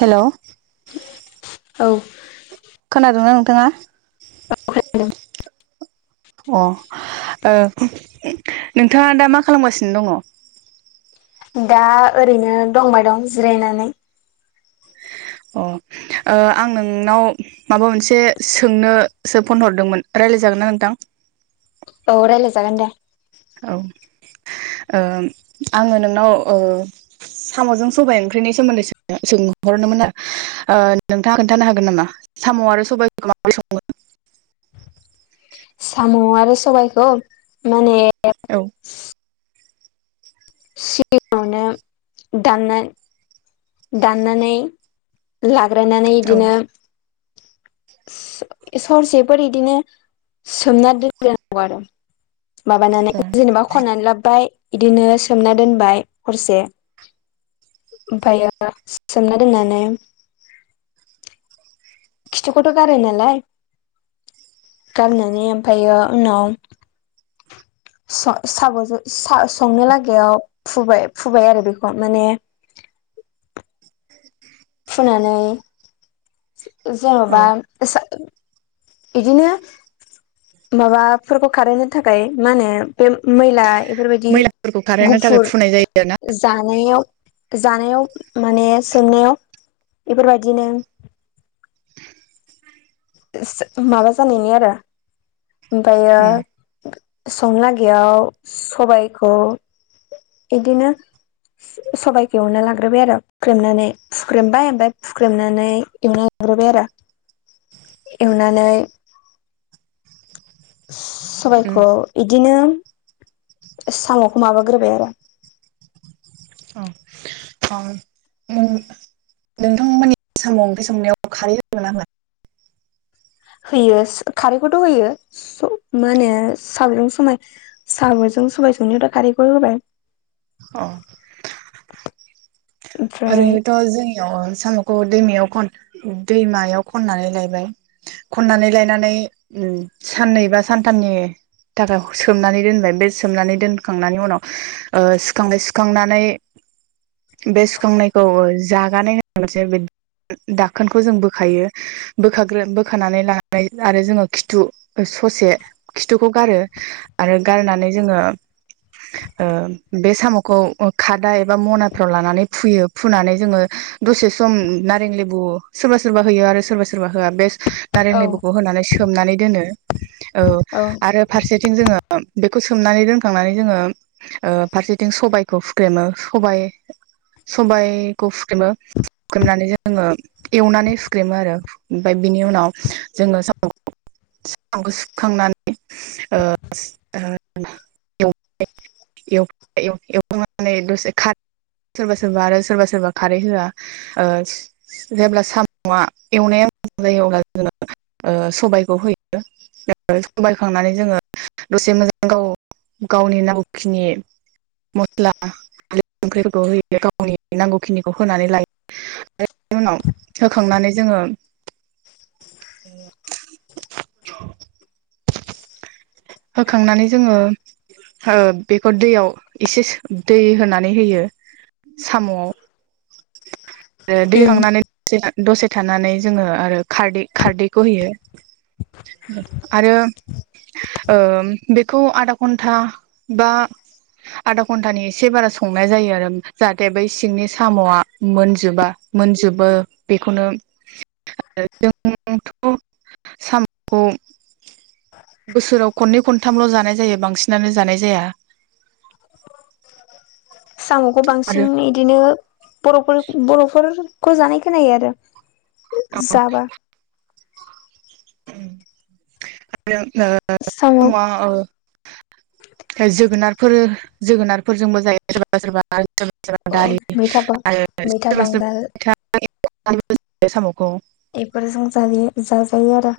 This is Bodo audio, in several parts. हेल'? औ खोनादोंना नोंथाङा? खोनादों अ ओ नोंथाङा दा मा खालामगासिनो दङ? दा ओरैनो दंबाय दं जिरायनानै। अ ओ आं नोंनाव माबा मोनसे सोंनोसो फन हरदोंमोन रायलाय जागोन ना नोंथां? औ रायलायजागोन दे औ ओ आङो नोंनाव ओ साम'जों सबाइ ओंख्रिनि सोमोन्दैसो सोंहरनोमोन नोंथाङा खोनथानो हागोन नामा साम' आरो सबाइखौ माबोरै सङो? साम' आरो सबायखौ माने औ सिगाङावनो दाननाय दाननानै लाग्रोनानै औ बिदिनो [inaudible] सरसेफोर इदिनो सोमना दोन्नांगौ आरो माबानानै औ जेनेबा खननानै लाबोबाय बिदिनो सोमना दोनबाय हरसे ओमफायो सोमना दोननानै खिथुखौथ' गारो नालाय गारनानै ओमफायो उनाव स साबजो सा संनो लागायाव फुबाय फुबाय आरो बेखौ माने फुनानै औ जेन'बा बिदिनो माबाफोरखौ खारहोनो थाखाय मा होनो बे मैला बेफोरबायदि मैलाफोरखौ खारहोनो थाखाय गुफुर फुनाय जायो आरो ना जाथ जानायाव जानायाव माने सोंनायाव बेफोरबायदिनो माबा जानायनि आरो ओमफायो उम संनो लखगैयाव सबायखौ इदिनो सबायखौ एवना लाग्रोबाय आरो खुख्रेमनानै फुख्रेमबाय ओमफ्राय हुख्रेमनानै एवनानै लाग्रोबाय आरो एवनानै उम सबायखौ बिदिनो साम'खौ माबाग्रोबाय आरो [unintelligible] उम नोंथांमोननि साम' ओंख्रि संनायाव खारै होदोंना होया? होयो खारैखौथ' होयो मा होने सावलुं समाव साम'जों सबायजोंनिथ' खारैखौ होबाय औ ओमफ्राय ओरैनोथ' जोंनियाव साम'खौ दैमायाव दैमायाव खननानै लायबाय खननानै लायनानै उम साननै बा सानथामनि थाखाय सोमनानै दोनबाय बे सोमनानै दोनखांनायनि उनाव ओ सुखांबाय सुखांनानै बे सुखांनायखौ जागानाय [unintelligible] दाखोनखौ जों बोखायो बोखाग्रो बोखानानै लानानै आरो जोङो खिथु ससे खिथुखौ गारो आरो गारनानै जोङो बे साम'खौ खादा एबा मनाफ्राव लानानै फुयो फुनानै जोङो दसे सम नारें लेबु सोरबा सोरबा होयो आरो सोरबा सोरबा होआ बे नारें औ लेबुखौ होनानै सोमनानै दोनो औ औ। आरो फारसेथिं जोङो बेखौ सोमनानै दोनखांनानै जोङो फारसेथिं सबायाइखौ फुख्रेमो सबाय सबायखौ सुख्रेमो सुख्रेमनानै जोङो एवनानै सुख्रेमो आरो। ओमफफ्राय बिनि उनाव जोङो साम साम'खौ ओ ओ सुखांनानै एवबाय एव-एव-एवखांनानै दसे खार सोरबा सोरबा आरो सोरबा सोरबा खारै होआ ओ जेब्ला साम'आ एवनाया मोजां जायो अब्ला जोङो सबायखौ होयो। साबाय होखांनानै जोङो दसे मोजां गाव गावनि नांगौखिनि मस्ला होयो ओंख्रिफोरखौ गावनि नांगौखिनिखौ होनानै लायो। ओमफाय बेनि उनाव होखांनानै जोङो होखांनानै जोङो ओ बेखौ दैयाव एसे सो- दै होनानै होयो। साम'आव ओ दै उम होखांनानै दसे थानानै जोङो आरो खारदै खारदैखौ होयो। आरो ओ बेखौ आधा घन्टा बा आधा घन्टानि एसे बारा संनाय जायो आरो जाहाथे बै सिंनि साम'आ मोनजोबा मोनजोबो बेखौनो [unintelligible] जोंथ' साम'खौ बोसोराव खननै खनथामल' जानाय जायो बांसिनानो जानाय जाया। साम'खौ आरो बांसिन इदिनो बर'फोर बर'फोर खौ जानाय खोनो आरो जाबा उम साम' [unintelligible] जोगोनारफोर जोगोनारफोरजोंबो जायो। सोरबा सोरबा सोरबा सोरबा दालि मैथा बा आरो मैथा सोरबा बांगाल सोरबा [unintelligible] साम'खौ इफोरजों जायो जाजायो आरो।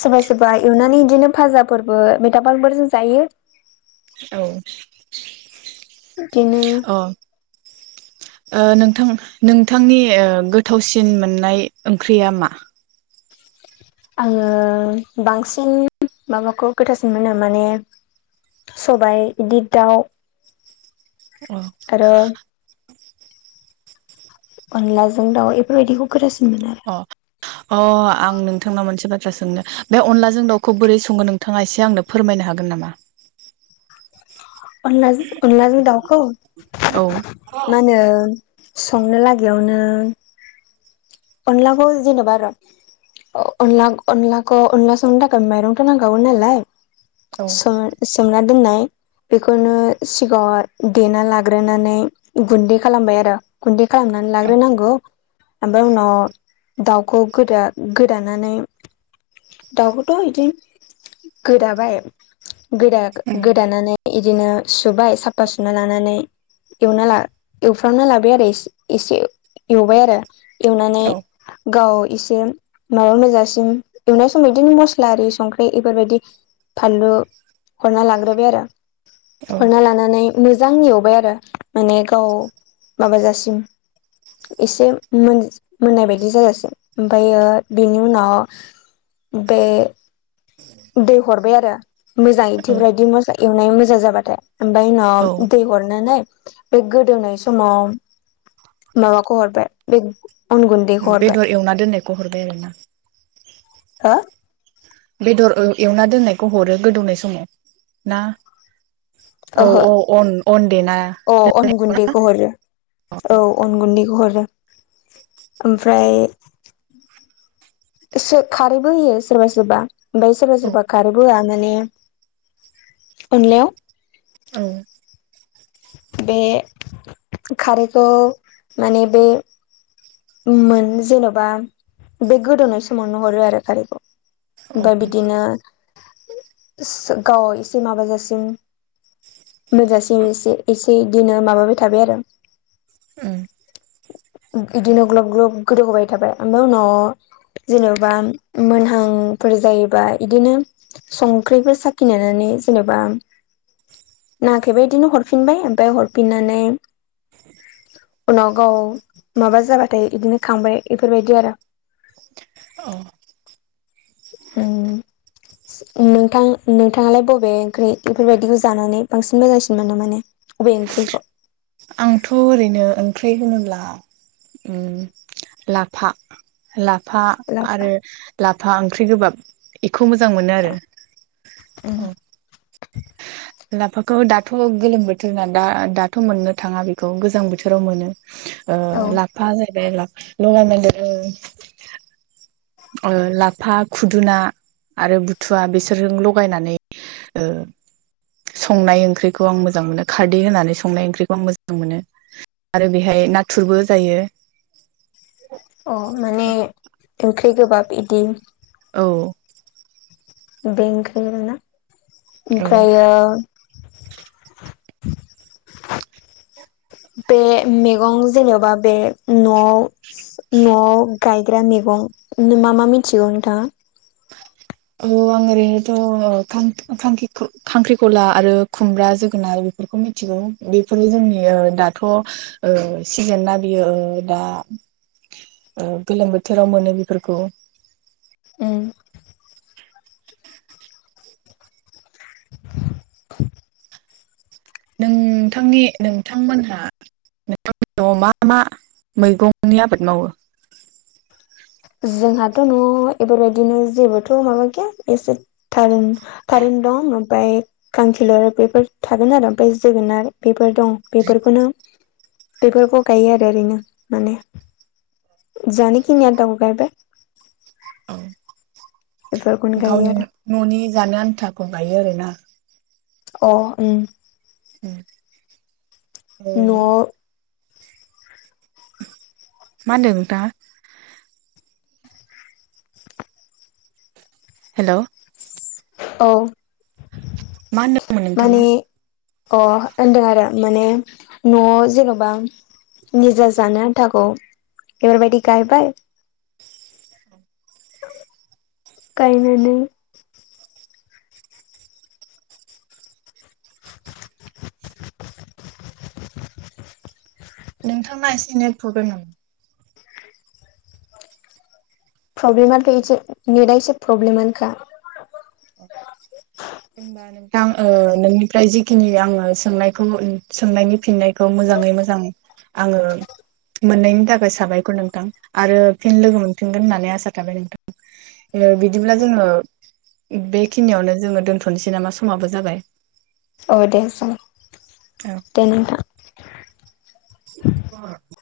सोरबा सोरबा एवनानै इदिनो फाजाफोरबो मैथा फालफोरजों जायो। औ बिदिनो अ ओ नोंथां नोंथांनि गोथावसिन मोननाय ओंख्रिया मा? आङो बांसिन माबाखौ गोथावसिन मोनो माने सबाइ इदिर दाउ अ आरो अनलाजों दाउ इफोरबायदिखौ गोथावसिन मोनो आरो। अ अ आं नोंथांनाव मोनसे बाथ्रा सोंनो बे अनलाजों दाउखौ बोरै सङो नोंथाङा एसे आंनो फोरमायनो हागोन नामा? अनला अनलाजों दाउखौ औ मा होनो संनो लागायावनो अनलाखौ जेन'बा र' अ-अनला अनलाखौ अनला संनो थाखाय मायरंथ' नांखागौ नालाय औ स-सोमना दोननाय बेखौनो सिगाङाव देना लाग्रोनानै गुन्दै खालामबाय आरो। गुन्दै खालामनानै औ लाग्रोनांगौ। ओमफ्राय उनाव दाउखौ गोदा गोदानानै दाउखौथ' इदि गोदाबाय उम गोदा-गोदानानै इदिनो सुबाय साफा सुना लानानै एवना ला एवफ्रामना लाबाय आरो एसे-एसे एवबाय आरो एवनानै औ गाव इसे मा मोनजासिम एवनाय समाव बिदिनो मस्ला आरि संख्रि बेफोरबायदि फानलु हरना लाग्रोबाय आरो औ हरना लानानै मोजां एवबाय आरो माने गाव माबाजासिम एसे मोन मोननाय बायदि जाजासै ओमफ्रायो बेनि उनाव बे दै हरबाय आरो मोजां औ इथिब्रायदि मस्ला एवनाय मोजां जाबाथाय ओमफ्राय उनाव औ दै हरनानै बे गोदौनाय समाव माबाखौ हरबाय बे अन गुन्दैखौ हरबाय बेदर एवना दोननायखौ हरबाय आरोना हो बेदर ओ एवना दोननायखौ हरो गोदौनाय समाव ना औ ओहो औ अन अन देना अ अन दोननाय गुन्दैखौ हरो औ अन गुन्दैखौ हरो ओमफ्राय सो खारैबो होयो सोरबा सोरबा ओमफ्राय सोरबा औ सोरबा खारैबो होआ माने अनलायाव औ बे खारैखौ माने बे मोन जेन'बा बे गोदौनाय समावनो हरो आरो खारैखौ औ ओमफ्राय बिदिनो गाव एसे माबाजासिम मोनजासिम एसे इसे इदिनो माबाबाय थाबाय आरो उम बिदिनो ग्लब ग्लब गोदौहोबाय थाबाय ओमफ्राय उनाव जेन'बा मोनहांफोर जायोबा इदिनो संख्रिफोर साखिनायनानै जेनेबा नाङाखैबा बिदिनो हरफिनबाय ओमफ्राय हरफिननानै उनाव गाव माबा जाबाथाय बिदिनो खांबाय बेफोरबायदि आरो औ उम नोंथां नोंथाङालाय बबे ओंख्रि बेफोरबायदिखौ जानानै बांसिन मोजांसिन मोनो माने‌ अबे ओंख्रिखौ? आंथ' ओरैनो ओंख्रि होनोब्ला उम लाफा लाब फा आरो लाफा लाफा ओंख्रि गोबाब बेखौ मोजां मोनो आरो उम औ लाफाखौ दाथ' गोलोम बोथोर नादा दाथ' मोननो थाङा बेखौ गोजां बोथोराव मोनो ओ औ ला फा जाहैबाय ला लगाय मोनदेर ओ ओ लाफा खुदुना आरो बुथुवा बेसोरजों लगायनानै ओ संनाय ओंख्रिखौ आं मोजां मोनो खारदै होनानै संनाय ओंख्रि खौ आं मोजां मोनो आरो बेहाय नाथुरबो होजायो अ माने ओंख्रि गोबाब इदि औ बेंक्रिमोनना औ ओमफ्रायो बे मैगं जेनेबा बे न'आव न'आव गायग्रा मैगं नि मा मा मिथिगौ नोंथाङा औ आं ओरैनोथ' खांख्रि खां-खांख्रिखला आरो खुमब्रा, जोगोनार बेखौ मिथिगौ बेफोरो जोंनि ओ दाथ' ओ सिजेनना बियो ओ दा ओ गोलोम बोथोराव मोनो बेफोरखौ उम नोंथांनि नोंथांमोनहा नोंथांनि न'आव मा मा मैगंनि आबाद मावो? जोंहाथ' न'आव बेफोरबायदिनो जेबोथ' माबा गैया एसे थारुन थारुन दं ओमफाय खांखिलर बेफोर थागोन आरो ओमफाय जोगोनार बेफोर दं बेफोरखौनो बेफोरखौ गायो आरो ओरैनो माने जानोखिया गाव गायबाय औ बेफोरखौनो गायो गावनि आरो न'नि जानो आन्थाखौ गायो आरोना? औ उम उम न'आव मा होनदों नोंथांहा हेलौ औ मा होनदोंमोन नोंथाङा माने अ होनदों आरो माने न'आव जेन'बा निजा जानो आन्थाखौ एबारबायदि गायबाय, गायनो नोंथाङा एसे नेट प्रब्लेम नामा? प्रब्लेमानोथ' एसे नेटआसे प्रब्लेमानोखा, होमबा नोंथां ओ नोंनिफ्राय जिखिनि आङो सोंनायखौ सोंनायनि फिननायखौ मोजाङै मोजां आङो मोननायनि थाखाय साबायखर नोंथां आरो फिन लोगो मोनफिनगोन होननानै आसा थाबाय नोंथां। बिदिब्ला जोङो बेखिनियावनो जोङो दोनथ'नोसै नामा? समाबो जाबाय। औ दे सं औ दे नोथा [unintelligible]